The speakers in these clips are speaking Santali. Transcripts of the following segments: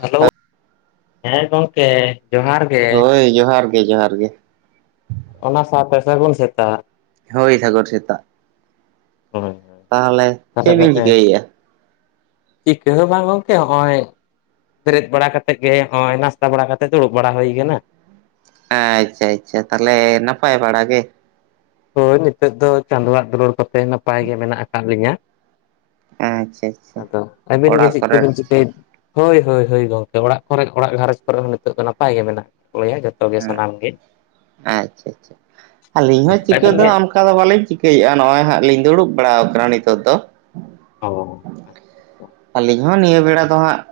ᱦᱮᱞᱳ, ᱦᱮᱸ ᱜᱚᱝᱠᱮ ᱾ ᱦᱳᱭ ᱡᱚᱦᱟᱨ ᱜᱮ ᱡᱚᱦᱟᱨ ᱜᱮ ᱾ ᱚᱱᱟ ᱥᱟᱶᱛᱮ ᱥᱟᱹᱜᱩᱱ ᱥᱮᱛᱟᱜ ᱾ ᱦᱳᱭ ᱥᱟᱜᱚᱨ ᱥᱮᱛᱟᱜ ᱾ ᱦᱳᱭ ᱦᱳᱭ ᱪᱮᱫ ᱵᱤᱱ [unintelligible] ᱪᱤᱠᱟᱹᱭᱮᱫᱼᱟ? ᱪᱤᱠᱟᱹ ᱦᱚᱸ ᱵᱟᱝ ᱜᱚᱢᱠᱮ ᱦᱚᱜᱼᱚᱭ ᱾ ᱵᱮᱨᱮᱫ ᱵᱟᱲᱟ ᱠᱟᱛᱮ ᱜᱮ ᱚᱭ ᱱᱟᱥᱛᱟ ᱵᱟᱲᱟ ᱠᱟᱛᱮ ᱫᱩᱲᱩᱵ ᱵᱟᱲᱟ ᱦᱩᱭ ᱠᱟᱱᱟ ᱾ ᱦᱮᱸ ᱟᱪᱪᱷᱟ ᱟᱪᱪᱷᱟ ᱛᱟᱞᱮ ᱱᱟᱯᱟᱭ ᱵᱟᱲᱟ ᱜᱮ ᱾ ᱦᱳᱭ ᱱᱤᱛᱚᱜ ᱫᱚ ᱪᱟᱸᱫᱳᱣᱟᱜ ᱫᱩᱞᱟᱹᱲ ᱠᱚᱛᱮ ᱱᱟᱯᱟᱭ ᱜᱮ ᱢᱮᱱᱟᱜ ᱟᱠᱟᱫ ᱞᱤᱧᱟᱹ ᱾ ᱟᱪᱪᱷᱟ ᱟᱪᱪᱷᱟ ᱟᱫᱚ ᱟᱹᱵᱤᱱ ᱜᱮ ᱚᱲᱟᱜ ᱪᱮᱜ ᱠᱚᱨᱮ ᱠᱚᱵᱤᱱ ᱪᱤᱠᱟᱹᱭ ᱾ ᱦᱳᱭ ᱦᱳᱭ ᱦᱳᱭ ᱜᱚᱢᱠᱮ ᱚᱲᱟᱜ ᱠᱚᱨᱮ ᱚᱲᱟᱜ ᱜᱷᱟᱨᱚᱸᱡᱽ ᱠᱚᱨᱮ ᱦᱚᱸ ᱱᱤᱛᱚᱜ ᱫᱚ ᱱᱟᱯᱟᱭ ᱜᱮ ᱢᱮᱱᱟᱜ ᱞᱮᱭᱟ ᱡᱚᱛᱚ ᱜᱮ ᱥᱟᱱᱟᱢ ᱜᱮ ᱾ ᱟᱪᱪᱷᱟ ᱟᱹᱞᱤᱧ ᱦᱚᱸ ᱪᱤᱠᱟᱹ ᱟᱹᱵᱤᱱ ᱫᱚ ᱜᱮ ᱚᱱ ᱠᱟ ᱫᱚ ᱵᱟᱞᱤᱧ ᱪᱤᱠᱟᱹᱭᱼᱟ ᱱᱚᱜᱼᱚᱭ ᱦᱟᱸᱜ ᱞᱤᱧ ᱫᱩᱲᱩᱵ ᱵᱟᱲᱟᱣ ᱠᱟᱱᱟ ᱱᱤᱛᱚᱜ ᱫᱚ ᱾ ᱚ᱾ [inaudible] ᱟᱹᱞᱤᱧ ᱦᱚᱸ ᱱᱤᱭᱟᱹ ᱵᱮᱲᱟ ᱫᱚ ᱦᱟᱸᱜ ᱾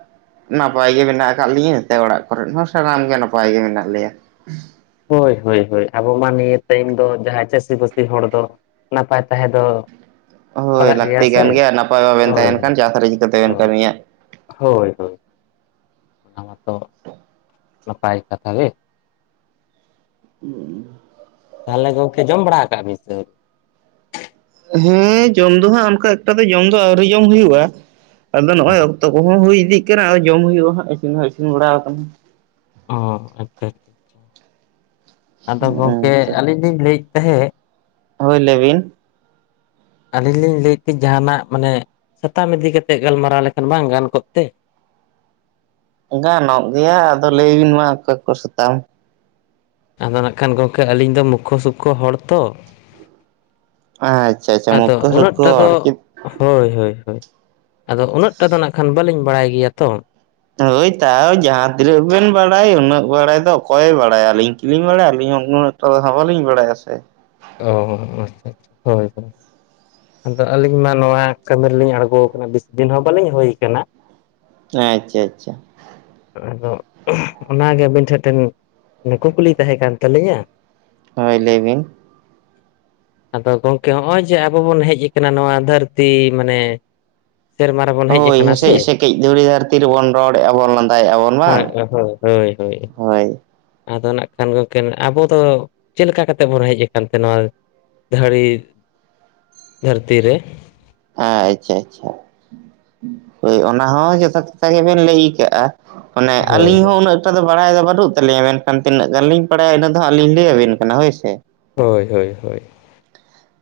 ᱱᱟᱯᱟᱭ ᱜᱮ ᱢᱮᱱᱟᱜ ᱟᱠᱟᱜ ᱞᱤᱧᱟᱹ ᱛᱮ ᱚᱲᱟᱜ ᱠᱚᱨᱮ ᱦᱚᱸ ᱥᱟᱱᱟᱢ ᱜᱮ ᱱᱟᱯᱟᱭ ᱜᱮ ᱢᱮᱱᱟᱜ ᱞᱮᱭᱟ ᱾ ᱦᱳᱭ ᱦᱳᱭ ᱦᱳᱭ ᱟᱵᱚ ᱢᱟ ᱛᱮᱱ ᱫᱚ ᱡᱟᱦᱟᱸᱭ ᱪᱟᱹᱥᱤ ᱵᱟᱹᱥᱤ ᱦᱚᱲ ᱫᱚ ᱾ ᱱᱟᱯᱟᱭ ᱛᱟᱦᱮᱸ ᱫᱚ ᱦᱳᱭ ᱞᱟᱜᱟᱜ ᱞᱟᱹᱠᱛᱤ ᱥᱮ ᱠᱟᱱᱟ ᱜᱮᱭᱟ ᱱᱟᱯᱟᱭ ᱵᱟᱵᱮᱱ ᱦᱳᱭ ᱛᱟᱦᱮᱱ ᱠᱷᱟᱱ ᱪᱟᱥ ᱨᱮ ᱪᱤᱠᱟᱹᱛᱮ ᱵᱮᱱ ᱦᱳᱭ ᱠᱟᱹᱢᱤᱭᱟ ᱾ ᱦᱳᱭ ᱦᱳᱭ ᱾ ᱚᱱᱟ ᱢᱟᱛᱚ ᱱᱟᱯᱟᱭ ᱠᱟᱛᱷᱟ ᱜᱮ ᱾ [inaudible] ᱛᱟᱞᱦᱮ ᱜᱚᱝᱠᱮ ᱡᱚᱢ ᱵᱟᱲᱟ ᱠᱟᱜ ᱟᱵᱤᱱ [inaudible] ᱦᱮᱸ ᱡᱚᱢ ᱫᱚ ᱦᱟᱸᱜ ᱚᱱᱠᱟ ᱮᱠᱴᱟ ᱫᱚ ᱡᱚᱢ ᱫᱚ ᱟᱹᱣᱨᱤ ᱡᱚᱢ ᱦᱩᱭᱩᱜᱼᱟ ᱟᱫᱚ ᱱᱚᱜᱼᱚᱭ ᱟᱹᱣᱨᱤ ᱛᱚ ᱠᱚᱦᱚᱸ ᱦᱩᱭ ᱤᱫᱤᱜ ᱠᱟᱱᱟ ᱟᱨ ᱡᱚᱢ ᱦᱩᱭᱩᱜᱼᱟ ᱦᱟᱸᱜ ᱤᱥᱤᱱ ᱦᱚᱸ ᱤᱥᱤᱱ ᱵᱟᱲᱟᱣ ᱠᱟᱱᱟ ᱾ ᱚ ᱟᱪ ᱛᱟᱛ [inaudible] ᱟᱫᱚ ᱜᱚᱝᱠᱮ ᱟᱪᱪᱷᱟ ᱟᱹᱞᱤᱧ ᱞᱤᱧ ᱞᱟᱹᱭᱮᱫ ᱛᱟᱦᱮᱸᱫ ᱾ ᱦᱳᱭ ᱞᱮᱵᱤᱱ ᱾ ᱟᱹᱞᱤᱧ ᱞᱤᱧ ᱞᱟᱹᱭᱮᱫ ᱛᱮ ᱡᱟᱦᱟᱱᱟᱜ ᱢᱟᱱᱮ ᱥᱟᱛᱟᱢ ᱤᱫᱤ ᱠᱟᱛᱮᱜ ᱜᱟᱞᱢᱟᱨᱟᱣ ᱞᱮᱠᱷᱟᱱ ᱵᱟᱝ ᱜᱟᱱ ᱠᱚᱜ ᱛᱮ? ᱜᱟᱱᱚᱜ ᱜᱮᱭᱟ ᱟᱫᱚ ᱞᱟᱹᱭ ᱵᱤᱱ ᱢᱟ ᱚᱠᱚᱭ ᱠᱚ ᱥᱮᱛᱟᱢ ᱾ ᱟᱫᱚ ᱱᱟᱜ ᱠᱷᱟᱱ ᱜᱚᱝᱠᱮ ᱟᱹᱞᱤᱧ ᱫᱚ ᱢᱩᱠᱠᱷᱚ ᱥᱩᱠᱠᱷᱚ ᱦᱚᱲ ᱛᱚ ᱾ ᱟᱪᱪᱷᱟ ᱟᱪᱪᱷᱟ ᱟᱫᱚ ᱢᱚᱠᱚᱨ ᱩᱱᱟᱹᱜᱴᱟ ᱫᱚ ᱥᱚᱠᱚᱨ ᱪᱮᱫ ᱦᱳᱭ ᱦᱳᱭ ᱦᱳᱭ ᱟᱫᱚ ᱩᱱᱟᱹᱜ ᱴᱟ ᱫᱚ ᱱᱟᱜ ᱠᱷᱟᱱ ᱵᱟᱹᱞᱤᱧ ᱵᱟᱲᱟᱭ ᱜᱮᱭᱟ ᱛᱚ ᱾ ᱦᱳᱭ ᱛᱟᱣ ᱡᱟᱦᱟᱸ ᱛᱤᱱᱟᱹᱜ ᱵᱮᱱ ᱵᱟᱲᱟᱭ ᱩᱱᱟᱹᱜ ᱵᱟᱲᱟᱭ ᱫᱚ ᱚᱠᱚᱭ ᱮ ᱵᱟᱲᱟᱭᱟ ᱟᱹᱞᱤᱧ ᱠᱤᱞᱤᱧ ᱵᱟᱲᱟᱭᱟ ᱟᱹᱞᱤᱧ ᱦᱚᱸ ᱩᱱᱟᱹᱜ ᱴᱚᱰᱟ ᱦᱟᱸ ᱵᱟᱹᱞᱤᱧ ᱵᱟᱲᱟᱭᱟ ᱥᱮ ᱾ ᱚ ᱟᱪᱪᱷᱟ ᱟᱪᱪᱷᱟ ᱦᱳᱭ ᱦᱳᱭ ᱾ ᱟᱫᱚ ᱟᱹᱞᱤᱧ ᱢᱟ ᱱᱚᱣᱟ ᱠᱟᱹᱢᱤ ᱨᱮᱞᱤᱧ ᱟᱬᱜᱚ ᱠᱟᱱᱟ ᱵᱤᱥ ᱫᱤᱱ ᱦᱚᱸ ᱵᱟᱹᱞᱤᱧ ᱦᱩᱭ ᱠᱟᱱᱟ ᱾ [unintelligible] ᱪᱟ ᱪᱟ᱾ ᱟᱫᱚ [unintelligible] ᱚᱱᱟᱜᱮ ᱟᱹᱵᱤᱱ ᱴᱷᱮᱱ ᱴᱷᱮᱱ ᱠᱩᱠᱞᱤ ᱛᱟᱦᱮ ᱠᱟᱱ ᱛᱟᱞᱤᱧᱟ ᱾ ᱦᱳᱭ ᱞᱟᱹᱭ ᱵᱤᱱ? ᱟᱫᱚ ᱜᱚᱝᱠᱮ ᱦᱚᱜᱼᱚᱭ ᱡᱮ ᱟᱵᱚ ᱵᱚᱱ ᱦᱮᱡ ᱟᱠᱟᱱᱟ ᱱᱚᱣᱟ ᱫᱷᱟᱹᱨᱛᱤ ᱢᱟᱱᱮ ᱥᱮᱨᱢᱟ ᱨᱮᱵᱚᱱ ᱦᱮᱡ ᱦᱳᱭ ᱟᱠᱟᱱᱟ ᱦᱮᱸᱥᱮᱡ ᱥᱮ ᱥᱮᱠᱮᱡ ᱫᱷᱩᱲᱤ ᱫᱷᱟᱹᱨᱛᱤ ᱨᱮᱵᱚᱱ ᱨᱚᱲᱮᱜᱼᱟ ᱵᱚᱱ ᱞᱟᱸᱫᱟᱭᱮᱫᱼᱟᱵᱚᱱ ᱵᱟᱝ ᱦᱳᱭ ᱾ ᱦᱳᱭ ᱦᱳᱭ ᱟᱫᱚ ᱱᱟᱜ ᱠᱷᱟᱱ ᱜᱚᱢᱠᱮ ᱟᱵᱚ ᱫᱚ ᱪᱮᱞᱠᱟ ᱠᱟᱛᱮᱫ ᱵᱚᱱ ᱦᱮᱡ ᱠᱟᱱᱛᱮ ᱱᱚᱣᱟ ᱫᱷᱟᱹᱲᱤ ᱫᱷᱟᱹᱨᱛᱤ ᱨᱮ ᱾ ᱟ ᱟᱪᱷᱟ ᱟᱪᱷᱟ ᱾ ᱦᱳᱭ ᱚᱱᱟ ᱦᱚᱸ ᱡᱚᱛᱷᱟᱛ ᱠᱟᱛᱷᱟ ᱜᱮᱵᱤᱱ ᱞᱮᱭ ᱠᱟᱜᱼᱟ ᱢᱟᱱᱮ ᱦᱳᱭ ᱟᱹᱞᱤᱧ ᱦᱚᱸ ᱩᱱᱟᱹᱜ ᱴᱟᱜ ᱫᱚ ᱵᱟᱲᱟᱭ ᱫᱚ ᱵᱟᱹᱱᱩᱜ ᱛᱟᱞᱤᱧᱟ ᱢᱮᱱᱠᱷᱟᱱ ᱛᱤᱱᱟᱹᱜ ᱜᱟᱱ ᱞᱤᱧ ᱵᱟᱲᱟᱭᱟ ᱤᱱᱟᱹ ᱫᱚ ᱦᱟᱜ ᱟᱞᱤᱧ ᱞᱟᱹᱭᱟᱵᱤᱱ ᱠᱟᱱᱟ ᱦᱳᱭ ᱥᱮ ᱾ ᱦᱳᱭ ᱦᱳᱭ ᱦᱳᱭ ᱾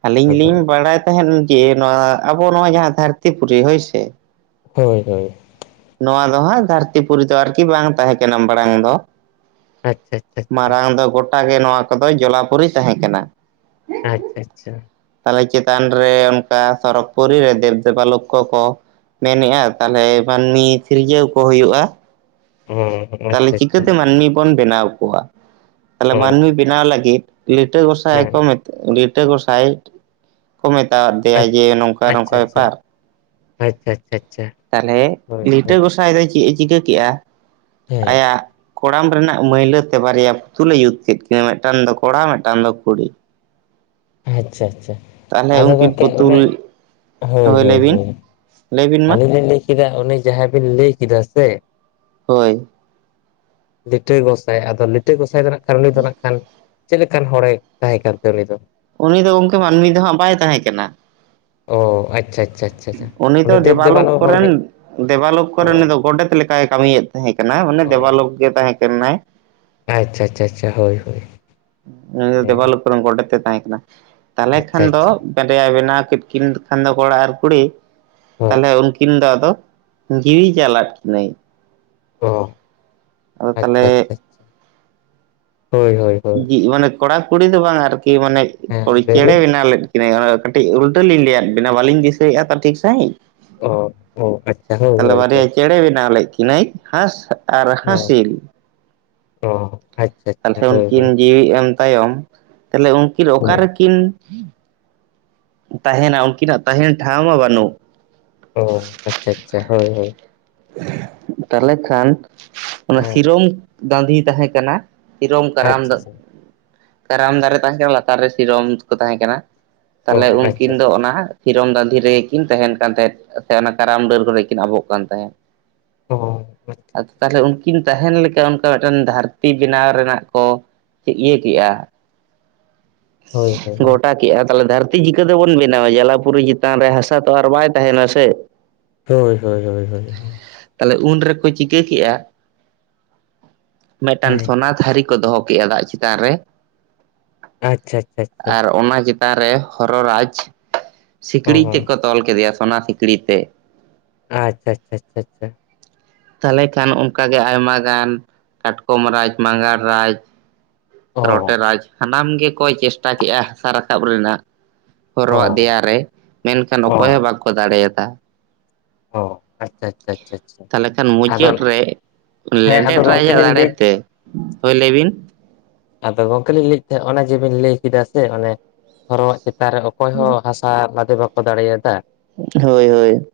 ᱟᱹᱞᱤᱧ ᱞᱤᱧ ᱵᱟᱲᱟᱭ ᱛᱟᱦᱮᱸᱫ ᱡᱮ ᱱᱚᱣᱟ ᱟᱵᱚ ᱱᱚᱣᱟ ᱡᱟᱦᱟᱸ ᱫᱷᱟᱹᱨᱛᱤ ᱯᱩᱨᱤ ᱦᱳᱭ ᱥᱮ ᱦᱳᱭ ᱦᱳᱭ ᱱᱚᱣᱟ ᱫᱚ ᱦᱟᱸᱜ ᱫᱷᱟᱹᱨᱛᱤ ᱯᱩᱨᱤ ᱫᱚ ᱟᱨᱠᱤ ᱵᱟᱝ ᱛᱟᱦᱮᱸ ᱠᱟᱱᱟ ᱢᱟᱲᱟᱝ ᱫᱚ ᱟᱪᱪᱷᱟ ᱟᱪᱪᱷᱟ ᱢᱟᱨᱟᱝ ᱫᱚ ᱜᱚᱴᱟ ᱜᱮ ᱱᱚᱣᱟ ᱠᱚᱫᱚ ᱡᱚᱞᱟᱯᱩᱨᱤ ᱛᱟᱦᱮᱸᱠᱟᱱᱟ᱾ ᱦᱩᱸ ᱟᱪᱪᱷᱟ ᱛᱟᱦᱚᱞᱮ ᱪᱮᱛᱟᱱ ᱨᱮ ᱚᱱᱠᱟ ᱥᱚᱨᱚᱜᱽ ᱯᱩᱨᱤ ᱨᱮ ᱫᱮᱵᱽᱼ ᱫᱮᱵᱟ ᱞᱚᱠᱷᱚ ᱠᱚ ᱠᱚ ᱢᱮᱱᱮᱜᱼᱟ ᱛᱟᱦᱚᱞᱮ ᱢᱟᱹᱱᱢᱤ ᱥᱤᱨᱡᱟᱹᱣ ᱠᱚ ᱦᱩᱭᱩᱜᱼᱟ᱾ ᱦᱮᱸ ᱛᱟᱦᱚᱞᱮ ᱪᱤᱠᱟᱹᱛᱮ ᱢᱟᱹᱱᱢᱤ ᱵᱚᱱ ᱵᱮᱱᱟᱣ ᱠᱚᱣᱟᱺ ᱛᱟᱦᱚᱞᱮ ᱚ ᱢᱟᱹᱱᱢᱤ ᱵᱮᱱᱟᱣ ᱞᱟᱹᱜᱤᱫ ᱞᱤᱴᱟᱹ ᱜᱚᱸᱥᱟᱭ ᱠᱚ ᱦᱮᱸ ᱢᱮᱛ ᱞᱤᱴᱟᱹ ᱜᱚᱸᱥᱟᱭ ᱠᱚ ᱢᱮᱛᱟ ᱫᱮᱭᱟ ᱡᱮ ᱱᱚᱝᱠᱟ ᱱᱚᱝᱠᱟ ᱟᱪᱪᱷᱟ ᱟᱪᱪᱷᱟ ᱵᱮᱯᱟᱨ ᱟᱪᱪᱷᱟ ᱟᱪᱪᱷᱟ ᱟᱪᱪᱷᱟ ᱛᱟᱦᱚᱞᱮ ᱦᱳᱭ ᱞᱤᱴᱟᱹ ᱦᱳᱭ ᱜᱚᱸᱥᱟᱭ ᱫᱚ ᱪᱮᱫ ᱮ ᱪᱤᱠᱟᱹ ᱠᱮᱜᱼᱟ ᱦᱮᱸ ᱟᱭᱟᱜ ᱠᱚᱲᱟᱢ ᱨᱮᱱᱟᱜ ᱢᱟᱹᱭᱞᱟᱹ ᱛᱮ ᱵᱟᱨᱭᱟ ᱯᱩᱛᱩᱞᱮ ᱡᱩᱛ ᱠᱮᱫ ᱠᱤᱱᱟᱹ ᱢᱤᱫᱴᱟᱱ ᱫᱚ ᱠᱚᱲᱟ ᱢᱤᱫᱴᱟᱝ ᱫᱚ ᱠᱩᱲᱤ ᱟᱪᱪᱷᱟ ᱟᱪᱪᱷᱟ ᱛᱟᱦᱚᱞᱮ ᱟᱫᱚ ᱩᱱᱠᱤᱱ ᱜᱚᱝᱠᱮ ᱯᱩᱛᱩᱞ ᱚᱱᱮ ᱦᱳᱭ ᱦᱳᱭ ᱞᱟᱹᱭ ᱵᱤᱱ ᱦᱳᱭ ᱞᱟᱹᱭ ᱵᱤᱱ ᱢᱟ ᱟᱹᱞᱤᱧ ᱞᱤᱧ ᱞᱟᱹᱭ ᱠᱮᱫᱟ ᱩᱱᱤ ᱡᱟᱦᱟᱸᱭ ᱵᱤᱱ ᱞᱟᱹᱭ ᱠᱮᱫᱟ ᱥᱮ ᱦᱳᱭ ᱞᱤᱴᱟᱹ ᱜᱚᱸᱥᱟᱭ ᱟᱫᱚ ᱞᱤᱴᱟᱹ ᱜᱚᱸᱥᱟᱭ ᱫᱚ ᱱᱟᱜ ᱠᱷᱟᱱ ᱩᱱᱤ ᱫᱚ ᱱᱟᱜ ᱠᱷᱟᱱ, ᱪᱮᱫ ᱞᱮᱠᱟᱱ ᱦᱚᱲᱮ ᱛᱟᱦᱮᱸ ᱠᱟᱱ ᱛᱟᱦᱮ ᱠᱟᱱ ᱛᱮ ᱩᱱᱤ ᱫᱚ ᱩᱱᱤ ᱫᱚ ᱜᱚᱢᱠᱮ ᱢᱟᱹᱱᱢᱤ ᱫᱚᱦᱟᱸᱜ ᱵᱟᱭ ᱛᱟᱦᱮᱸ ᱠᱟᱱᱟ᱾ ᱚ ᱟᱪᱪᱷᱟ ᱟᱪᱪᱷᱟ ᱟᱪᱪᱷᱟ ᱟᱪᱪᱷᱟ ᱩᱱᱤ ᱫᱚ ᱫᱮᱵ ᱫᱮᱵᱟᱞᱳᱠ ᱫᱮᱵᱟᱞᱳ ᱦᱚᱲ ᱠᱚᱨᱮᱱ ᱜᱮ ᱫᱮᱵᱟᱞᱳᱠ ᱚ ᱠᱚᱨᱮᱱ ᱩᱱᱤ ᱫᱚ ᱜᱚᱰᱮᱛ ᱞᱮᱠᱟᱭ ᱠᱟᱹᱢᱤᱭᱮᱫ ᱛᱟᱦᱮᱸ ᱠᱟᱱᱟ ᱢᱟᱱᱮ ᱚ ᱫᱮᱵᱟᱞᱳᱠ ᱜᱮ ᱛᱟᱦᱮᱸ ᱠᱟᱱᱟᱭ ᱟᱪᱪᱷᱟ ᱟᱪᱪᱷᱟ ᱟᱪᱪᱷᱟ ᱦᱳᱭ ᱦᱳᱭ ᱩᱱᱤ ᱫᱚ ᱦᱮᱸ ᱫᱮᱵᱟᱞᱳᱠ ᱠᱚᱨᱮᱱ ᱜᱚᱰᱮᱛ ᱛᱮ ᱛᱟᱦᱮᱸ ᱠᱟᱱᱟ ᱛᱟᱦᱚᱞᱮ ᱟᱪᱪᱷᱟ ᱠᱷᱟᱱ ᱫᱚ ᱟᱪᱪᱷᱟ ᱠᱟᱫᱮᱭᱟ ᱵᱮᱱᱟᱣ ᱠᱮᱫ ᱠᱤᱱ ᱠᱷᱟᱱ ᱫᱚ ᱠᱚᱲᱟ ᱟᱨ ᱠᱩᱲᱤ ᱦᱚᱸ ᱛᱟᱦᱚᱞᱮ ᱩᱱᱠᱤᱱ ᱫᱚ ᱟᱫᱚ ᱡᱤᱭᱤ ᱪᱟᱞᱟ ᱠᱤᱱᱟᱭ ᱚ ᱟᱫᱚ ᱟᱪᱪᱷᱟ ᱛᱟᱦᱚᱞᱮ ᱟᱪᱪᱷᱟ ᱟᱪᱪᱷᱟ ᱦᱳᱭ ᱦᱳᱭ ᱦᱳᱭ ᱡᱤ ᱢᱟᱱᱮ ᱠᱚᱲᱟ ᱠᱩᱲᱤ ᱫᱚ ᱵᱟᱝ ᱟᱨᱠᱤ ᱢᱟᱱᱮ ᱦᱮᱸ ᱞᱟᱹᱭ ᱪᱮᱬᱮ ᱵᱤᱱ ᱵᱮᱱᱟᱣ ᱞᱮ ᱠᱟᱹᱴᱤᱡ ᱩᱞᱴᱟᱹ ᱞᱤᱧ ᱞᱮᱹᱭᱟᱫ ᱵᱮᱤᱱᱟ ᱵᱟᱞᱤᱧ ᱫᱤᱥᱟᱹᱭᱮᱫᱼᱟ ᱛᱚ ᱴᱷᱤᱠ ᱥᱟᱺᱦᱤᱡ ᱚ ᱚ ᱟᱪᱪᱷᱟ ᱦᱳᱭ ᱛᱟᱦᱚᱞᱮ ᱦᱳᱭ ᱦᱳᱭ ᱵᱟᱨᱭᱟ ᱪᱮᱬᱮ ᱵᱮᱱᱟᱣ ᱞᱮᱫ ᱠᱤᱱᱟᱹᱭ ᱦᱟᱸᱥ ᱟᱨ ᱦᱮᱸ ᱦᱟᱸᱥᱤᱞ ᱚ ᱟᱪ ᱛᱟᱦᱚᱞᱮ ᱩᱱᱠᱤᱱ ᱡᱤᱣᱤ ᱮᱢ ᱛᱟᱭᱚᱢ ᱛᱟᱦᱚᱞᱮ ᱩᱱᱠᱤᱱ ᱚ ᱚᱠᱟᱨᱮ ᱠᱤᱱ ᱛᱟᱦᱮᱱᱟ ᱩᱱᱠᱤᱱᱟᱜ ᱛᱟᱦᱮᱱ ᱴᱷᱟᱶ ᱢᱟ ᱵᱟᱹᱱᱩᱜ ᱟᱪᱪᱷᱟ ᱟᱪᱪᱷᱟ ᱦᱳᱭ ᱦᱳᱭ ᱛᱟᱦᱚᱞᱮ ᱠᱷᱟᱱ ᱚᱱᱟ ᱦᱮᱸ ᱥᱤᱨᱚᱢ ᱫᱟᱸᱫᱷᱤ ᱛᱟᱦᱮᱸ ᱠᱟᱱᱟ᱾ ᱥᱤᱨᱚᱢ ᱠᱟᱨᱟᱢ ᱟᱪᱪᱷᱟ ᱟᱪᱪᱷᱟ ᱠᱟᱨᱟᱢ ᱫᱟᱨᱮ ᱛᱟᱦᱮᱸ ᱠᱟᱱᱟ ᱞᱟᱛᱟᱨ ᱨᱮ ᱥᱤᱨᱚᱢ ᱠᱚ ᱛᱟᱦᱮᱸ ᱠᱟᱱᱟ᱾ ᱚ ᱛᱟᱦᱚᱞᱮ ᱟᱪᱪᱷᱟ ᱩᱱᱠᱤᱱ ᱫᱚ ᱟᱪᱪᱷᱟ ᱚᱱᱟ ᱛᱤᱨᱚᱢ ᱫᱟᱸᱫᱷᱤ ᱨᱮᱜᱮ ᱠᱤᱱ ᱛᱟᱦᱮᱱ ᱠᱟᱱ ᱛᱟᱦᱮᱸᱫ ᱥᱮ ᱚᱱᱟ ᱠᱟᱨᱟᱢ ᱰᱟᱹᱨ ᱠᱚᱨᱮ ᱠᱤᱱ ᱟᱵᱚᱜ ᱠᱟᱱ ᱛᱟᱦᱮᱸᱫ ᱚᱼᱼ ᱟᱨ ᱛᱟᱞᱦᱮ ᱩᱱᱠᱤᱱ ᱛᱟᱦᱮᱱ ᱞᱮᱠᱟ ᱚᱱᱠᱟ ᱢᱤᱫᱴᱮᱱ ᱫᱷᱟᱹᱨᱛᱤ ᱵᱮᱱᱟᱣ ᱨᱮᱱᱟᱜ ᱠᱚ ᱤᱭᱟᱹ ᱠᱮᱜᱼᱟ ᱦᱳᱭ ᱦᱳᱭ ᱜᱚᱴᱟ ᱠᱮᱜᱼᱟ ᱛᱟᱞᱦᱮ ᱫᱷᱟᱹᱨᱛᱤᱼᱼ ᱤᱱᱠᱟᱹ ᱛᱮᱵᱚᱱ ᱵᱮᱱᱟᱣᱟ ᱡᱟᱞᱟᱯᱩᱨᱤ ᱪᱮᱛᱟᱱ ᱨᱮ ᱦᱟᱥᱟ ᱛᱚ ᱟᱨ ᱵᱟᱭ ᱛᱟᱦᱮᱱᱟ ᱥᱮ ᱦᱳᱭ- ᱦᱳᱭ -ᱦᱳᱭ -ᱦᱳᱭ ᱾ ᱛᱟᱞᱦᱮ ᱩᱱ ᱨᱮᱠᱚ ᱪᱤᱠᱟᱹ ᱠᱮᱜᱼᱟ? ᱴᱷᱟᱝ-ᱴᱷᱚᱜ ᱢᱤᱫᱴᱟᱝ ᱦᱮᱸ ᱥᱚᱱᱟ ᱛᱷᱟᱹᱨᱤ ᱠᱚ ᱫᱚᱦᱚ ᱠᱮᱜ-ᱟ ᱫᱟᱜ ᱪᱮᱛᱟᱱ ᱨᱮ ᱟᱪᱪᱷᱟ -ᱟᱪᱪᱷᱟ -ᱪᱷᱟᱪ ᱾ ᱟᱨ ᱚᱱᱟ ᱪᱮᱛᱟᱱ ᱨᱮ ᱦᱚᱨᱚ ᱨᱟᱡᱽ ᱚ ᱥᱤᱠ-ᱲᱤᱡ ᱛᱮᱠᱚᱼᱼ ᱛᱚᱞ ᱠᱮᱫᱮᱭᱟ ᱥᱚᱱᱟ ᱥᱤᱠᱲᱤ ᱛᱮ ᱟᱪᱪᱷᱟ -ᱪᱷᱟ -ᱪᱷᱟ -ᱪᱷᱟ ᱾ ᱛᱟᱞᱦᱮ ᱠᱷᱟᱱ ᱚᱱᱠᱟᱜᱮ ᱟᱭᱢᱟ ᱜᱟᱱ ᱠᱟᱴᱠᱚᱢ ᱨᱟᱡᱽ ᱢᱟᱜᱟᱲ ᱨᱟᱡᱽ ᱚ ᱨᱚᱴᱮᱨᱟᱡᱽ ᱥᱟᱱᱟᱢ ᱜᱮᱠᱚ ᱪᱮᱥᱴᱟ ᱠᱮᱜᱼᱟᱦ ᱦᱟᱥᱟ ᱨᱟᱠᱟᱵ ᱨᱮᱱᱟᱜ ᱚ ᱦᱚᱨᱚᱣᱟᱜ ᱫᱮᱭᱟ ᱨᱮ ᱢᱮᱱᱠᱷᱟᱱ ᱚ ᱚᱠᱚᱭ ᱦᱚᱸ ᱵᱟᱠᱚ ᱫᱟᱲᱮᱭᱟᱫᱟ ᱾ ᱚ ᱟᱪᱪᱷᱟ ᱟᱪᱪᱷᱟ ᱟᱪᱪᱷᱟ ᱯ-ᱪᱚᱜ-ᱥᱟ ᱟᱪᱪᱷᱟ ᱛᱟᱞᱦᱮ ᱠᱷᱟᱱ ᱟᱫᱚ ᱢᱩᱪᱟᱹᱫ ᱨᱮ ᱦᱮᱸ ᱟᱫᱚ ᱞᱮᱸᱰᱮᱫ ᱨᱟᱡᱽ ᱜᱚᱝᱠᱮ ᱟᱜ ᱞᱤᱧ ᱫᱟᱲᱮ ᱞᱟᱹᱭ ᱛᱮ, ᱦᱳᱭ ᱞᱟᱹᱭ ᱵᱤᱱ ᱟᱫᱚ ᱜᱚᱝᱠᱮ ᱞᱤᱧ ᱞᱟᱹᱭᱮᱫ ᱛᱟᱦᱮᱸᱫ ᱚᱱᱮ ᱡᱮᱵᱤᱱ ᱞᱟᱹᱭ ᱠᱮᱫᱟ ᱥᱮ ᱚᱱᱮ ᱦᱚᱨᱚᱣᱟᱜ ᱪᱮᱛᱟᱱ ᱨᱮ ᱚᱠᱚᱭ ᱦᱚᱸ ᱦᱟᱥ ᱟ ᱞᱟᱫᱮᱹ ᱵᱟᱠᱚ ᱫᱟᱲᱮᱹᱭᱟᱫᱟ ᱯᱪᱟᱜ, ᱦᱳᱭ- ᱦᱳᱭ ᱾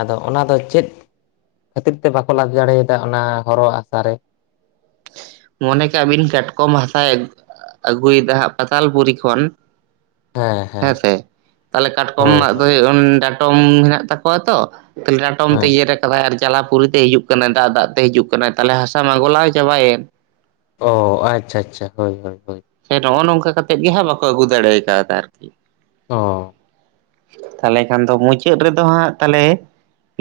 ᱟᱫᱚ ᱚᱱᱟ ᱫᱚ ᱪᱮᱫ ᱠᱷᱟᱹᱛᱤᱨ ᱛᱮ ᱵᱟᱠᱚ ᱞᱟᱫᱮ ᱫᱟᱲᱮᱭᱟᱫᱟ ᱚᱱᱟ ᱦᱚᱨᱚᱣᱟᱜ ᱦᱟᱥᱟ ᱨᱮ? ᱢᱚᱱᱮ ᱠᱟᱜ ᱵᱤᱱ ᱠᱟᱴᱠᱚᱢ ᱦᱟᱥᱟᱭ ᱟᱜ-ᱟᱹᱜᱩᱭᱮᱫᱟ ᱦᱟᱸᱜ ᱯᱟᱛᱟᱞᱯᱩᱨᱤ ᱠᱷᱚᱱ ᱦᱮᱸ ᱦᱮᱸ ᱦᱮᱸᱥᱮ ᱛᱟᱞᱦᱮ ᱦᱳᱭ ᱠᱟᱴᱠᱚᱢᱟᱜ ᱫᱚ ᱦᱳᱭ ᱩᱢ- ᱰᱟᱴᱚᱢ ᱢᱮᱱᱟᱜ ᱛᱟᱠᱚᱣᱟ ᱛᱚ ᱛᱟᱦᱞᱮ ᱰᱟᱴᱚᱢ ᱛᱮ ᱦᱮᱸ ᱤᱭᱟᱹ ᱨᱮᱠ ᱟᱭ ᱟᱨ ᱡᱟᱞᱟᱯᱩᱨᱤᱛᱮ ᱦᱤᱡᱩᱜ ᱠᱟᱱᱟᱭ ᱫᱟᱜ ᱫᱟᱜ ᱛᱮ ᱦᱤᱡᱩᱜ ᱠᱟᱱᱟᱭ ᱛᱟᱦᱞᱮ ᱦᱟᱥᱟ ᱢᱟ ᱜᱚᱞᱟᱣ ᱪᱟᱵᱟᱭᱮᱱ ᱚ ᱟᱪᱪᱷᱟ- ᱟᱪᱪᱷᱟ ᱦᱳᱭ- ᱦᱳᱭ- ᱦᱳᱭ ᱾ ᱦᱮᱹᱴ ᱱᱚᱜᱼᱚ ᱱᱚᱝᱠᱟ ᱠᱟᱛᱮᱜ ᱜᱮ ᱦᱟᱸᱜ ᱵᱟᱠᱚ ᱟᱹᱜᱩ ᱫᱟᱲᱮ ᱠᱟᱣᱫᱟ ᱟᱨᱠᱤ ᱾ ᱚᱻ ᱾ ᱛᱟᱞᱦᱮ ᱠᱷᱟᱱ ᱫᱚ ᱢᱩᱪᱟᱹᱫ ᱨᱮᱫᱚ ᱦᱟᱸᱜ ᱛᱟᱞᱦᱮ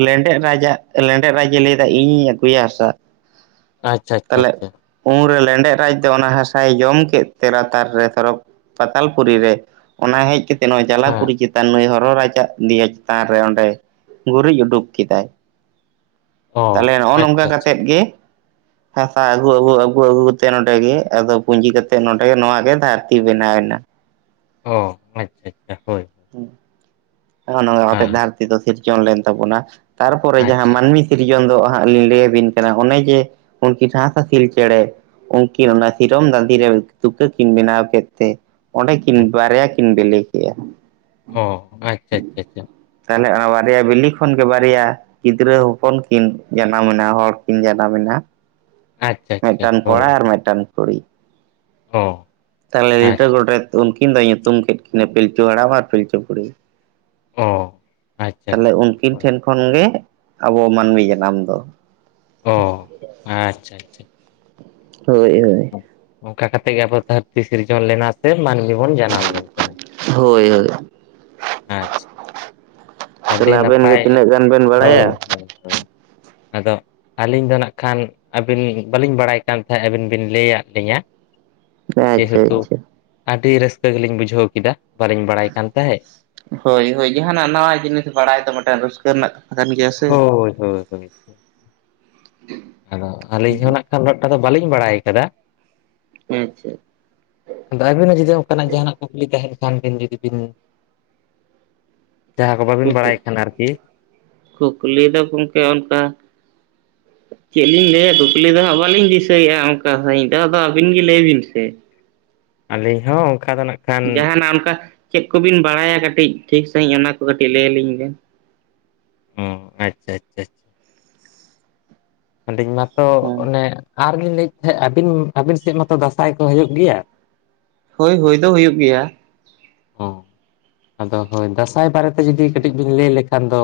ᱞᱮᱸᱰᱮᱫ ᱨᱟᱡᱽᱟᱜ ᱞᱮᱸᱰᱮᱫ ᱨᱟᱡᱽ ᱮ ᱞᱟᱹᱭ ᱫᱟ ᱤᱧᱤᱧ ᱟᱹᱜᱩᱭᱟ ᱦᱟᱥᱟ ᱟᱪᱪᱷᱟ ᱟᱪᱷᱟ ᱛᱟᱦᱚᱞᱮ ᱟᱪᱷᱟ ᱾ ᱩᱱᱨᱮ ᱞᱮᱸᱰᱮᱫ ᱨᱟᱡᱽ ᱫᱚ ᱚᱱᱟ ᱦᱟᱥᱟᱭ ᱡᱚᱢ ᱠᱮᱫᱼᱼ ᱛᱮ ᱞᱟᱛᱟᱨ ᱨᱮ ᱥᱚᱨᱚᱠ ᱯᱟᱛᱟᱞᱯᱩᱨᱤ ᱨᱮ ᱚᱱᱟ ᱦᱮᱡ ᱠᱮᱛᱮ ᱱᱚᱜᱼᱚᱭ ᱦᱮᱸ ᱡᱟᱞᱟᱯᱩᱨᱤ ᱪᱮᱛ -ᱼ ᱟᱨ ᱱᱩᱭ ᱦᱚᱨᱚ ᱨᱟᱡᱽᱟᱜ ᱫᱮᱭᱟ ᱪᱮᱛᱟᱱ ᱨᱮ ᱚᱸᱰᱮᱭ ᱜᱩᱨᱤᱡ ᱩᱰᱩᱠ ᱠᱮᱫᱟᱭ ᱛᱟᱦᱞᱮ ᱚ ᱱᱚᱜᱼᱚ ᱱᱚᱝᱠᱟ ᱟᱪᱪᱷᱟ ᱟᱪᱪᱷᱟ ᱠᱟᱛᱮᱫ ᱜᱮ ᱦᱟᱥᱟ ᱟᱹᱜᱩ -ᱟᱹᱜᱩ -ᱟᱹᱜᱩ ᱼᱟᱹᱜᱩ ᱛᱮ ᱱᱚᱰᱮ ᱜᱮ ᱟᱫᱚ ᱯᱩᱸᱡᱤ ᱠᱟᱛᱮᱫ ᱼᱼ ᱥᱮ ᱱᱚᱰᱮ ᱜᱮ ᱱᱚᱣᱟ ᱜᱮ ᱫᱷᱟᱹᱨᱛᱤ ᱵᱮᱱᱟᱣ ᱮᱱᱟ᱾ ᱚ ᱟᱪ-ᱪᱷᱟ ᱟᱪ-ᱪᱷᱟ ᱾ ᱦᱩ, ᱱᱚᱜ-ᱚ ᱱᱚᱣᱟ ᱛᱮ ᱦᱮᱸ ᱫᱷᱟᱹᱨᱛᱤ ᱫᱚ ᱥᱤᱨᱡᱚᱱ ᱞᱮᱱ ᱛᱟᱵᱚᱱᱟ ᱛᱟᱨᱯᱚᱨᱮ ᱡᱟᱦᱟᱸ ᱟᱪᱪᱷᱟ ᱟᱪᱪᱷᱟ ᱢᱟᱹᱱᱢᱤ ᱥᱤᱨ ᱤᱡᱚᱱ ᱫᱚ ᱦᱟᱸᱜ ᱞᱤᱧ ᱞᱟᱹᱭ ᱟᱵᱤᱱ ᱠᱟᱱᱟ ᱚᱱᱮ ᱡᱮ ᱩᱱᱠᱤᱱ ᱦᱟᱸᱥᱼᱦᱟᱸᱥᱤᱞ ᱪᱮᱸᱬᱮ ᱩᱱᱠᱤᱱ ᱚᱱᱟ ᱥᱤᱨᱚᱢ ᱫᱟᱸᱫᱷᱤᱨᱮ ᱛᱩᱠᱟᱹ ᱠᱤᱱ ᱵᱮᱱᱟᱣ ᱠᱮᱫ ᱛᱮ ᱚᱸᱰᱮᱠᱤᱱ ᱦᱮᱸ ᱵᱟᱨᱭᱟ ᱠᱤᱱ ᱵᱮᱹᱞᱮᱹ ᱠᱮᱜᱼᱟ ᱚ ᱟᱪ-ᱪᱷᱟ -ᱟᱪᱷᱟ -ᱟᱪᱷᱟ ᱾ ᱛᱟᱦᱞᱮ ᱚᱱᱟ ᱵᱟᱨᱭᱟ ᱵᱤᱞᱤ ᱠᱷᱚᱱ ᱜᱮ ᱵᱟᱨᱭᱟ ᱜᱤᱫᱽᱨᱟᱹ ᱦᱚᱯᱚᱱ ᱠᱤᱱ ᱡᱟᱱᱟᱢᱱᱟ ᱦᱚᱲᱠᱤᱱ ᱡᱟᱱᱟᱢᱱᱟ ᱟᱪᱪᱷᱟ ᱟᱪᱪᱷᱟ ᱟᱪᱪᱷᱟ ᱢᱤᱫᱴᱟᱱ ᱠᱚᱲᱟ ᱟᱨ ᱢᱤᱫᱴᱟᱱ ᱠᱩᱲᱤ ᱚᱻ ᱾ ᱛᱟᱦᱞᱮ ᱞᱤᱴᱟᱹ ᱜᱚᱰᱮᱛ‌ ᱩᱱᱠᱤᱱ ᱫᱚᱭ ᱧᱩᱛᱩᱢ ᱠᱮᱫ ᱠᱤᱱᱟᱹ ᱯᱤᱞᱪᱩ ᱦᱟᱲᱟᱢ ᱟᱨ ᱯᱤᱞᱪᱩ ᱵᱩᱲᱦᱤ᱾ ᱚ ᱟᱪᱪᱷᱟ ᱛᱟᱦᱞᱮ ᱟᱪᱪᱷᱟ ᱩᱱᱠᱤᱱ ᱦᱳᱭ ᱴᱷᱮᱱ ᱠᱷᱚᱱ ᱜᱮ ᱟᱵᱚ ᱢᱟᱱᱢᱤ ᱡᱟᱱᱟᱢ ᱫᱚ᱾ ᱚ ᱟᱪᱪᱷᱟ ᱟᱪᱪᱷᱟ ᱦᱳᱭ ᱦᱳᱭ᱾ ᱚᱱᱠᱟ ᱠᱟᱛᱮᱜ ᱜᱮ ᱟᱵᱚ ᱫᱷᱟᱹᱨᱛᱤ ᱥᱤᱨᱡᱚᱱ ᱞᱮᱱᱟ ᱥᱮ ᱢᱟᱹᱱᱢᱤ ᱵᱚᱱ ᱡᱟᱱᱟᱢ ᱞᱮᱱ ᱛᱮ᱾ ᱦᱳᱭ ᱦᱳᱭ ᱟᱪᱷᱟ ᱟᱹᱰᱤ ᱛᱟᱦᱚᱞᱮ ᱟᱵᱮᱱ ᱜᱮ ᱱᱟᱯᱟᱭ ᱛᱤᱱᱟᱹᱜ ᱜᱟᱱ ᱵᱮᱱ ᱦᱳᱭ ᱵᱟᱲᱟᱭᱟ [inaudible] ᱟᱫᱚ ᱟᱹᱞᱤᱧ ᱫᱚ ᱱᱟᱜ ᱠᱷᱟᱱ ᱟᱹᱵᱤᱱ ᱵᱟᱹᱞᱤᱧ ᱵᱟᱲᱟᱭ ᱠᱟᱱ ᱛᱟᱦᱮᱸᱫ ᱟᱹᱵᱤᱱ ᱵᱤᱱ ᱞᱟᱹᱭᱟᱫ ᱞᱤᱧᱟᱹ ᱟᱪᱪᱷᱟ ᱡᱮᱦᱮᱛᱩ ᱟᱪᱪᱷᱟ ᱟᱹᱰᱤ ᱨᱟᱹᱥᱠᱟᱹ ᱜᱮᱞᱤᱧ ᱵᱩᱡᱷᱟᱹᱣ ᱠᱮᱫᱟ ᱵᱟᱹᱞᱤᱧ ᱵᱟᱲᱟᱭ ᱠᱟᱱ ᱛᱟᱦᱮᱸᱫ᱾ ᱦᱳᱭ ᱦᱳᱭ ᱡᱟᱦᱟᱱᱟᱜ ᱱᱟᱣᱟ ᱡᱤᱱᱤᱥ ᱵᱟᱲᱟᱭ ᱫᱚ ᱢᱤᱫᱴᱟᱝ ᱨᱟᱹᱥᱠᱟᱹ ᱨᱮᱱᱟᱜ ᱠᱟᱱ ᱜᱮᱭᱟ ᱥᱮ ᱦᱳᱭ ᱦᱳᱭ ᱦᱭ ᱟᱫᱚ ᱟᱹᱞᱤᱧ ᱦᱚᱸ ᱱᱟᱜ ᱠᱷᱟᱱ ᱩᱱᱟᱹᱜ ᱴᱟᱜᱫᱚ ᱵᱟᱹᱞᱤᱧ ᱵᱟᱲᱟᱭ ᱠᱟᱫᱟ ᱟᱪᱷᱟ ᱟᱫᱚ ᱟᱹᱵᱤᱱᱟᱜ ᱡᱩᱫᱤ ᱚᱱᱠᱟᱱᱟᱜ ᱡᱟᱦᱟᱱᱟᱜ ᱠᱩᱠᱞᱤ ᱛᱟᱦᱮᱱ ᱠᱷᱟᱱ ᱵᱤᱱ ᱡᱩᱫᱤ ᱵᱤᱱ ᱡᱟᱦᱟᱸ ᱠᱚ ᱵᱟᱹᱵᱤᱱ ᱵᱟᱲᱟᱭ ᱠᱷᱟᱱ ᱟᱨᱠᱤ ᱠᱩᱠᱞᱤ ᱫᱚ ᱜᱚᱝᱠᱮ ᱚᱱᱠᱟ ᱪᱮᱫ ᱞᱤᱧ ᱞᱟᱹᱭᱟ ᱠᱩᱠᱞᱤ ᱫᱚ ᱵᱟᱹᱞᱤᱧ ᱫᱤᱥᱟᱹᱭᱮᱫ-ᱟ ᱚᱱᱠᱟ ᱦᱚᱭ ᱫᱚ ᱟᱫᱚ ᱟᱹᱵᱤᱱ ᱜᱮ ᱞᱟᱹᱭ ᱵᱤᱱ ᱥᱮ᱾ ᱟᱹᱞᱤᱧ ᱦᱚᱸ ᱚᱱᱠᱟ ᱫᱚ ᱱᱟᱜ ᱠᱷᱟᱱ ᱡᱟᱦᱟᱱᱟᱜ ᱚᱱᱠᱟ ᱪᱮᱫ ᱠᱚᱵᱤᱱ ᱵᱟᱲᱟᱭᱟ ᱚᱱᱟ ᱠᱟᱹᱴᱤᱡ ᱴᱷᱤᱠ ᱥᱟᱹᱦᱤᱡ ᱚᱱᱟ ᱠᱚ ᱠᱟᱹᱴᱤᱡ ᱞᱟᱹᱭ ᱟᱹᱞᱤᱧ ᱵᱮᱱ ᱦᱚᱸ ᱟᱪᱪᱷᱟ ᱟᱪᱪᱷᱟ ᱟᱪᱷᱟ ᱟᱫᱟᱹᱧ ᱢᱟᱛᱚ ᱦᱮᱸ ᱚᱱᱮ ᱟᱨ ᱞᱤᱧ ᱞᱟᱹᱭᱮᱫ ᱛᱟᱦᱮᱸᱫ ᱟᱵᱤᱱ ᱟᱹᱵᱤᱱ ᱥᱮᱫ ᱢᱟᱛᱚ ᱫᱟᱥᱟᱭ ᱠᱚ ᱦᱩᱭᱩᱜ ᱜᱮᱭᱟ? ᱦᱳᱭ ᱦᱳᱭ ᱫᱚ ᱦᱩᱭᱩᱜ ᱜᱮᱭᱟ᱾ ᱚ ᱟᱫᱚ ᱦᱳᱭ ᱫᱟᱸᱥᱟᱭ ᱵᱟᱨᱮᱛᱮ ᱡᱩᱫᱤ ᱠᱟᱹᱴᱤᱡ ᱵᱤᱱ ᱞᱟᱹᱭ ᱞᱮᱠᱷᱟᱱ ᱫᱚ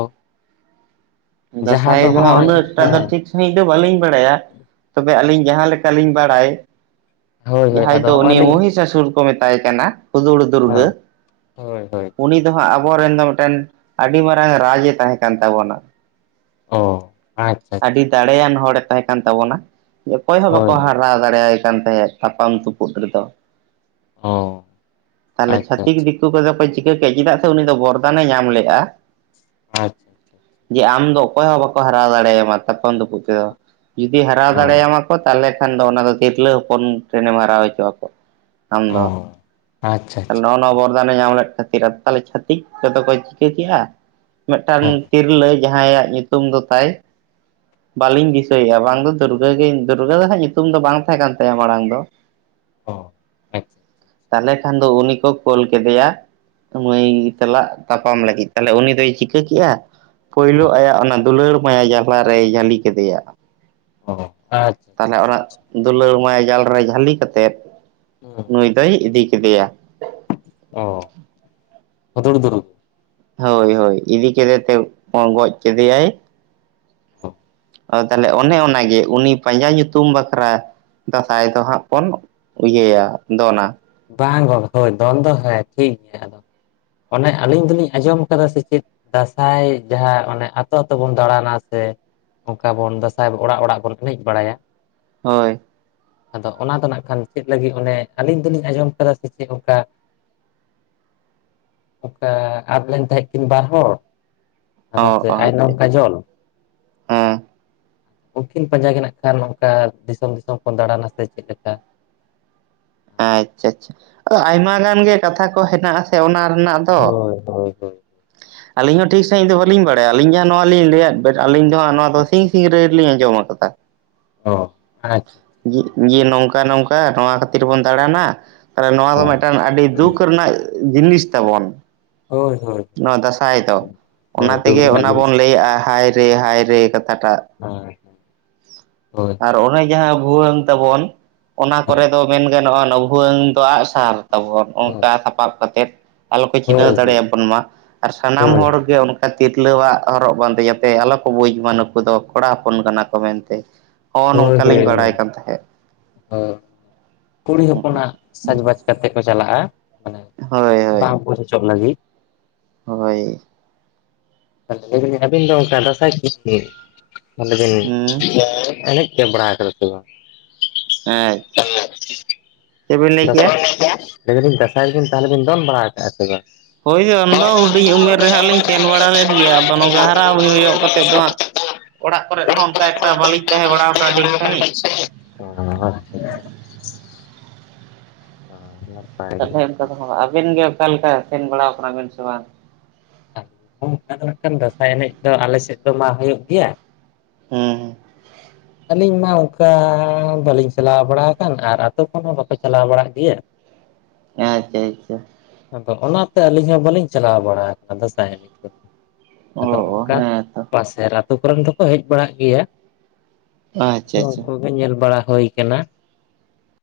ᱡᱟᱦᱟᱸ ᱫᱟᱸᱥᱟᱭ ᱫᱚ ᱦᱟᱸᱜ ᱦᱚᱸᱜᱼᱚᱭ ᱩᱱᱟᱹᱜ ᱴᱟᱜ ᱫᱚ ᱦᱮᱸ ᱴᱷᱤᱠ ᱥᱟᱺᱦᱤᱡ ᱫᱚ ᱵᱟᱹᱞᱤᱧ ᱵᱟᱲᱟᱭᱟ ᱛᱚᱵᱮ ᱟᱹᱞᱤᱧ ᱡᱟᱦᱟᱸ ᱞᱮᱠᱟᱞᱤᱧ ᱵᱟᱲᱟᱭ ᱦᱳᱭ ᱦᱳᱭ ᱡᱟᱦᱟᱸᱭ ᱟᱫᱚ ᱫᱚ ᱦᱚᱸᱜᱼᱚᱭ ᱩᱱᱤ ᱞᱤᱧ ᱢᱚᱦᱤᱥᱟᱥᱩᱨ ᱠᱚ ᱢᱮᱛᱟᱭ ᱠᱟᱱᱟ ᱦᱩᱫᱩᱲ ᱫᱩᱨᱜᱟᱹ ᱦᱮᱸ ᱩᱱᱤ ᱦᱳᱭ ᱦᱳᱭ ᱩᱱᱤ ᱫᱚ ᱦᱟᱸᱜ ᱟᱵᱚᱨᱮᱱ ᱫᱚ ᱢᱤᱫᱴᱮᱱ ᱟᱹᱰᱤ ᱢᱟᱨᱟᱝ ᱨᱟᱡᱽ ᱮ ᱛᱟᱦᱮᱸ ᱠᱟᱱ ᱛᱟᱵᱚᱱᱟ᱾ ᱚ ᱟᱪ ᱟᱹᱰᱤ ᱫᱟᱲᱮᱭᱟᱱ ᱦᱚᱲᱮ ᱛᱟᱦᱮᱸ ᱠᱟᱱ ᱛᱟᱵᱚᱱᱟ ᱚᱠᱚᱭ ᱦᱚᱸ ᱵᱟᱠᱚ ᱦᱳᱭ ᱦᱟᱨᱟᱣ ᱫᱟᱲᱮᱭᱟᱭ ᱠᱟᱱ ᱛᱟᱦᱮᱸᱫ ᱛᱟᱯᱟᱢ ᱛᱩᱯᱩᱫ ᱨᱮᱫᱚ ᱚ ᱛᱟᱦᱚᱞᱮ ᱟᱪᱪᱷᱟ ᱪᱷᱟᱹᱛᱤᱠ ᱟᱪᱪᱷᱟ ᱫᱤᱠ ᱠᱩ ᱠᱚᱫᱚ ᱠᱚ ᱪᱤᱠᱟᱹ ᱠᱮᱫ-ᱟ ᱪᱮᱫᱟᱜ ᱥᱮ ᱩᱱᱤ ᱫᱚ ᱵᱚᱨᱫᱟᱱᱮ ᱧᱟᱢ ᱞᱮᱫ-ᱟ᱾ ᱟᱪᱷ ᱡᱮ ᱟᱢ ᱫᱚ ᱚᱠᱚᱭ ᱦᱚᱸ ᱵᱟᱠᱚ ᱦᱟᱨᱟᱣ‌ ᱫᱟᱲᱮᱭᱟᱢᱟ ᱛᱟᱯᱚᱢ ᱛᱩᱯᱩᱫᱩ ᱛᱮᱫᱚ᱾ ᱡᱩᱫᱤ ᱦᱟᱨᱟᱣ ᱚ ᱫᱟᱲᱮᱭᱟᱢᱟ ᱠᱚ ᱛᱟᱦᱚᱞᱮ ᱠᱷᱟᱱ ᱫᱚ ᱚᱱᱟ ᱫᱚ ᱛᱤᱨᱞᱟᱹ ᱦᱚᱯᱚᱱ ᱴᱮᱱᱮᱢ ᱦᱟᱨᱟᱣ ᱦᱚᱪᱚ-ᱟ ᱠᱚ ᱟᱢ ᱚ ᱫᱚ ᱟᱪᱪᱷᱟ ᱟᱪᱪᱷᱟ ᱱᱚᱜ ᱟᱪᱪᱷᱟ ᱱᱚᱣᱟ ᱵᱚᱨᱫᱟᱱᱮ ᱧᱟᱢ ᱞᱮᱫ ᱠᱷᱟᱹᱛᱤᱨ ᱛᱟᱦᱚᱞᱮ ᱪᱷᱟᱹᱛᱤᱠ ᱠᱚᱫᱚ ᱠᱚ ᱪᱤᱠᱟᱹ ᱠᱮᱜ-ᱟ ᱢᱤᱫᱴᱟᱱ ᱦᱮᱸ ᱛᱤᱨᱞᱟᱹ ᱡᱟᱸᱦᱟᱭᱟᱜ ᱧᱩᱛᱩᱢ ᱫᱚ ᱛᱟᱭ ᱵᱟᱹᱞᱤᱧ ᱫᱤᱥᱟᱹᱭᱮᱫ-ᱟ ᱵᱟᱝ ᱫᱚ ᱫᱩᱨᱜᱟᱹ ᱜᱮ? ᱫᱩᱨᱜᱟᱹ ᱫᱚ ᱦᱟᱸᱜ ᱧᱩᱛᱩᱢ ᱫᱚ ᱵᱟᱝ ᱛᱟᱦᱮᱸ ᱠᱟᱱ ᱛᱟᱭᱟ ᱢᱟᱲᱟᱝ ᱫᱚ᱾ ᱚ ᱦᱮ ᱛᱟᱦᱚᱞᱮ ᱠᱷᱟᱱ ᱫᱚ ᱩᱱᱤ ᱠᱚ ᱠᱳᱞ ᱠᱮᱫᱮᱭᱟ ᱢᱟᱹᱭ ᱪᱟᱞᱟᱜ ᱛᱟᱯᱟᱢ ᱞᱟᱜᱤᱫ ᱛᱟᱦᱞᱮ ᱩᱱᱤ ᱫᱚᱭ ᱪᱤᱠᱟᱹ ᱠᱮᱜ-ᱟ ᱦᱮᱸ ᱯᱳᱭᱞᱳ ᱚ ᱟᱭᱟᱜ ᱚᱱᱟ ᱫᱩᱞᱟᱹᱲ ᱢᱟᱭᱟ ᱡᱟᱞᱟ ᱨᱮᱭ ᱡᱷᱟᱹᱞᱤ ᱠᱮᱫᱮᱭᱟ᱾ ᱚ ᱟᱪ ᱛᱟᱦᱚᱞᱮ ᱚᱱᱟ ᱫᱩᱞᱟᱹᱲ ᱢᱟᱭᱟ ᱡᱟᱞ ᱨᱮ ᱡᱷᱟᱹᱞᱤ ᱠᱟᱛᱮᱫ ᱦᱩᱸ ᱱᱩᱭ ᱫᱚᱭ ᱤᱫᱤ ᱠᱮᱫᱮᱭᱟ᱾ ᱚ ᱦᱩᱫᱩᱲ ᱫᱩᱨ ᱦᱳᱭ ᱦᱳᱭ ᱤᱫᱤ ᱠᱮᱫᱮᱛᱮᱢ ᱜᱚᱡ ᱠᱮᱫᱮᱭᱟᱭ᱾ ᱚ ᱚ ᱛᱟᱦᱚᱞᱮ ᱚᱱᱮ ᱟᱪᱪᱷᱟ ᱚᱱᱟᱜᱮ ᱩᱱᱤ ᱯᱟᱸᱡᱟ ᱧᱩᱛᱩᱢ ᱵᱟᱠᱷᱨᱟ ᱫᱟᱸᱥᱟᱭ ᱫᱚ ᱦᱟᱸᱜ ᱵᱚᱱ ᱤᱭᱟᱹᱭᱟ ᱫᱚᱱᱟ᱾ ᱵᱟᱝ ᱜᱚᱱ ᱦᱳᱭ ᱫᱚᱱ ᱫᱚ ᱦᱮᱸ ᱴᱷᱤᱠ ᱜᱮᱭᱟ ᱟᱫᱚ ᱚᱱᱮ ᱟᱹᱞᱤᱧ ᱫᱚ ᱞᱤᱧ ᱟᱸᱡᱚᱢ ᱠᱟᱫᱟ ᱥᱮ ᱪᱮᱫ ᱫᱟᱸᱥᱟᱭ ᱡᱟᱦᱟᱸ ᱚᱱᱮ ᱟᱛᱳ ᱟᱛᱳ ᱵᱚᱱ ᱫᱟᱬᱟᱱᱟ ᱥᱮ ᱚᱝᱠᱟ ᱵᱚᱱ ᱫᱟᱸᱥᱟᱭ ᱚᱲᱟᱜ ᱚᱲᱟᱜ ᱵᱚᱱ ᱮᱱᱮᱡ ᱵᱟᱲᱟᱭᱟ ᱾ ᱦᱳᱭ ᱾ ᱟᱫᱚ ᱚᱱᱟ ᱫᱚ ᱱᱟᱜᱠᱷᱟᱱ ᱪᱮᱫ ᱞᱟᱹᱜᱤᱫ ᱚᱱᱮ ᱟᱹᱞᱤᱧ ᱫᱚ ᱞᱤᱧ ᱟᱡᱚᱢ ᱠᱟᱫᱟ ᱥᱮ ᱪᱮᱫ ᱚᱱᱠᱟ ᱚᱝᱠᱟ ᱟᱫ ᱞᱮᱱ ᱛᱟᱦᱮᱫ ᱞᱮᱱ ᱠᱤᱱ ᱵᱟᱨ ᱦᱚᱲ ᱟᱫᱚ ᱚ ᱥᱮ ᱟᱭᱱᱚᱢ ᱟᱪᱪᱷᱟ ᱠᱟᱡᱚᱞ ᱦᱮᱸ ᱩᱝᱠᱤᱱ ᱯᱟᱸᱡᱟ ᱜᱮ ᱱᱟᱜ ᱠᱷᱟᱱ ᱱᱚᱝᱠᱟ ᱫᱤᱥᱚᱢ ᱫᱤᱥᱚᱢ ᱵᱚᱱ ᱫᱟᱬᱟᱱᱟ ᱥᱮ ᱪᱮᱫ ᱞᱮᱠᱟ? ᱟᱪᱷᱟ ᱟᱪᱷᱟ ᱟᱫᱚ ᱟᱭᱢᱟ ᱜᱟᱱ ᱜᱮ ᱠᱟᱛᱷᱟ ᱠᱚ ᱦᱮᱱᱟᱜ ᱟᱥᱮ ᱚᱱᱟ ᱨᱮᱱᱟᱜ ᱫᱚ ᱾ ᱦᱳᱭ ᱦᱳᱭ ᱦᱳᱭ ᱟᱹᱞᱤᱧ ᱦᱚᱸ ᱴᱷᱤᱠ ᱥᱟᱦᱤᱡ ᱫᱚ ᱵᱟᱞᱤᱧ ᱵᱟᱲᱟᱭᱟ ᱟᱹᱞᱤᱧ ᱡᱟᱦᱟᱸ ᱱᱚᱣᱟ ᱞᱤᱧ ᱞᱟᱹᱭᱟᱜ ᱵᱮᱱ ᱟᱞᱤᱧ ᱫᱚ ᱱᱚᱣᱟ ᱫᱚ ᱥᱤᱧ ᱟᱪᱪᱷᱟ ᱟᱪᱪᱷᱟ ᱥᱤᱝᱨᱟᱹᱭ ᱨᱮ ᱞᱤᱧ ᱟᱸᱡᱚᱢ ᱟᱠᱟᱫᱟ ᱾ ᱚ ᱟᱪᱷᱟ᱾ ᱡᱮ ᱱᱚᱝᱠᱟ ᱱᱚᱝᱠᱟ ᱱᱚᱣᱟ ᱠᱷᱟᱹᱛᱤᱨ ᱵᱚᱱ ᱫᱟᱬᱟᱱᱟ ᱾ ᱟᱫᱚ ᱱᱚᱣᱟ ᱫᱚ ᱚ ᱢᱤᱫᱴᱟᱱ ᱟᱹᱰᱤ ᱫᱩᱠ ᱨᱮᱱᱟᱜ ᱡᱤᱱᱤᱥ ᱛᱟᱵᱚᱱ᱾ ᱦᱳᱭ ᱦᱳᱭ ᱱᱚᱣᱟ ᱫᱟᱥᱟᱭ ᱫᱚ ᱚᱱᱟ ᱦᱳᱭ ᱫᱩᱠ ᱛᱮᱜᱮ ᱨᱮᱱᱟᱜ ᱚᱱᱟ ᱡᱤᱱᱤᱥ ᱵᱚᱱ ᱠᱟᱱ ᱜᱮᱭᱟ ᱞᱟᱹᱭᱮᱜᱼᱟ ᱦᱟᱭ ᱦᱟᱭ ᱨᱮ ᱦᱟᱭ ᱨᱮ ᱠᱟᱛᱷᱟ ᱴᱟᱜ ᱾ [inaudible] ᱟᱨ ᱚᱱᱮ ᱡᱟᱦᱟᱸ ᱵᱷᱩᱣᱟᱹᱝ ᱛᱟᱵᱚᱱ ᱚᱱᱟ ᱦᱳᱭ ᱠᱚᱨᱮ ᱫᱚ ᱢᱮᱱ ᱜᱟᱱᱚᱜᱼᱟ ᱚᱱᱟ ᱵᱷᱩᱣᱟᱹᱝ ᱫᱚ ᱟᱜ ᱥᱟᱨ ᱛᱟᱵᱚᱱ ᱚᱝᱠᱟ ᱥᱟᱯᱟᱵ ᱠᱟᱛᱮ ᱮᱫ ᱟᱞᱚ ᱠᱚ ᱦᱳᱭ ᱪᱤᱱᱦᱟᱹᱣ ᱦᱳᱭ ᱫᱟᱲᱮᱭᱟ ᱵᱚᱱ ᱢᱟ ᱟᱨ ᱥᱟᱱᱟᱢ ᱦᱳᱭ ᱦᱚᱲᱜᱮ ᱚᱱᱠᱟ ᱛᱤᱨᱞᱟᱹᱣᱟᱜ ᱦᱚᱨᱚᱜ ᱵᱟᱸᱫᱮ ᱟᱛᱮ ᱟᱞᱚ ᱠᱚ ᱵᱩᱡᱽ ᱢᱟ ᱱᱩᱠᱩ ᱫᱚ ᱠᱚᱲᱟ ᱦᱚᱯᱚᱱ ᱠᱟᱱᱟ ᱠᱚ ᱢᱮᱱᱛᱮ ᱾ ᱦᱳᱭ ᱦᱳᱭ ᱦᱳᱭ ᱦᱳ ᱠᱩᱲᱤ ᱦᱚᱯᱚᱱ ᱱᱟᱜ ᱥᱟᱡᱽᱵᱟᱡᱽ ᱠᱟᱛᱮ ᱠᱚ ᱪᱟᱞᱟᱜᱼᱟ ᱢᱟᱱᱮ ᱦᱳᱭ ᱦᱳᱭ ᱵᱟᱝ ᱵᱩᱡᱽ ᱦᱚᱪᱚᱜ ᱞᱟᱹᱜᱤᱫ ᱦᱳᱭ ᱾ [inaudible] ᱵᱟᱲᱟ ᱦᱩᱸ ᱠᱟᱫᱟ ᱥᱮ ᱵᱟᱝ? [inaudible] ᱵᱤᱱ [unintelligible] ᱞᱟᱹᱭ ᱠᱮᱜᱼᱟ? ᱞᱟᱭ ᱫᱟᱞᱤᱧ ᱫᱟᱸᱥᱟᱭ ᱵᱤᱱ ᱛᱟᱦᱚᱞᱮ ᱵᱤᱱ ᱫᱚᱱ ᱵᱟᱲᱟ ᱠᱟᱜᱼᱟ ᱥᱮ ᱵᱟᱝ? ᱦᱚᱭ ᱫᱚᱱ ᱫᱚ ᱦᱩᱰᱤᱧ ᱩᱢᱮᱨ ᱨᱮ ᱦᱟᱸᱜ ᱞᱤᱧ ᱥᱮᱱ ᱵᱟᱲᱟ ᱞᱮᱱ ᱜᱮᱭᱟ ᱟᱫᱚ ᱱᱚᱝᱠᱟ ᱦᱟᱨᱟ ᱵᱩᱨᱩ ᱧᱚᱜ ᱠᱟᱛᱮᱫ ᱫᱚ ᱦᱟᱸᱜ ᱚᱲᱟᱜ ᱠᱚᱨᱮ ᱦᱚᱸ ᱚᱱᱠᱟ ᱮᱠᱴᱟ ᱵᱟᱹᱞᱤᱧ ᱛᱟᱦᱮᱸ ᱵᱟᱲᱟᱣ ᱟᱠᱟᱱᱟ ᱴᱷᱤᱠ ᱥᱟᱦᱤᱡ ᱾ [unintelligible] [unintelligible] [unintelligible] ᱟᱵᱤᱱᱜ ᱚᱠᱟ ᱞᱮᱠᱟ ᱥᱮᱱ ᱵᱟᱲᱟ ᱠᱟᱱᱟᱵᱤᱱ ᱥᱮ ᱵᱟᱝ? [inaudible] ᱞᱮᱠᱷᱟᱱ ᱫᱟᱸᱥᱟᱭ ᱮᱱᱮᱡ ᱫᱚ ᱟᱞᱮ ᱥᱮᱫ ᱫᱚ ᱢᱟ ᱦᱩᱭᱩᱜ ᱜᱮᱭᱟ᱾ ᱦᱩᱸ ᱾ [unintelligible] ᱟᱹᱞᱤᱧ ᱢᱟ ᱚᱝᱠᱟ ᱵᱟᱹᱞᱤᱧ ᱪᱟᱞᱟᱣ ᱵᱟᱲᱟ ᱠᱟᱱ ᱟᱨ ᱟᱛᱳ ᱠᱷᱚᱱ ᱦᱚᱸ ᱵᱟᱠᱚ ᱪᱟᱞᱟᱣ ᱵᱟᱲᱟᱜ ᱜᱮᱭᱟ ᱾ [unintelligible] ᱟᱪᱷᱟ ᱟᱪᱷᱟ ᱾ ᱟᱫᱚ ᱚᱱᱟᱛᱮ ᱟᱹᱞᱤᱧ ᱦᱚᱸ ᱵᱟᱹᱞᱤᱧ ᱪᱟᱞᱟᱣ ᱵᱟᱲᱟ ᱠᱟᱱᱟ ᱫᱟᱸᱥᱟᱭ ᱮᱱᱮᱡ ᱫᱚ ᱾ ᱟᱫᱚ ᱚ ᱚᱝᱠᱟ ᱦᱮᱸ ᱛᱚ ᱯᱟᱥᱮᱨ ᱟᱹᱛᱳ ᱠᱚᱨᱮᱱ ᱫᱚᱠᱚ ᱦᱮᱡ ᱵᱟᱲᱟᱜ ᱜᱮᱭᱟ ᱾ ᱟᱫᱚ ᱟᱪᱪᱷᱟ ᱟᱪᱪᱷᱟ ᱩᱱᱠᱩ ᱜᱮ ᱧᱮᱞ ᱵᱟᱲᱟ ᱦᱩᱭ ᱠᱟᱱᱟ᱾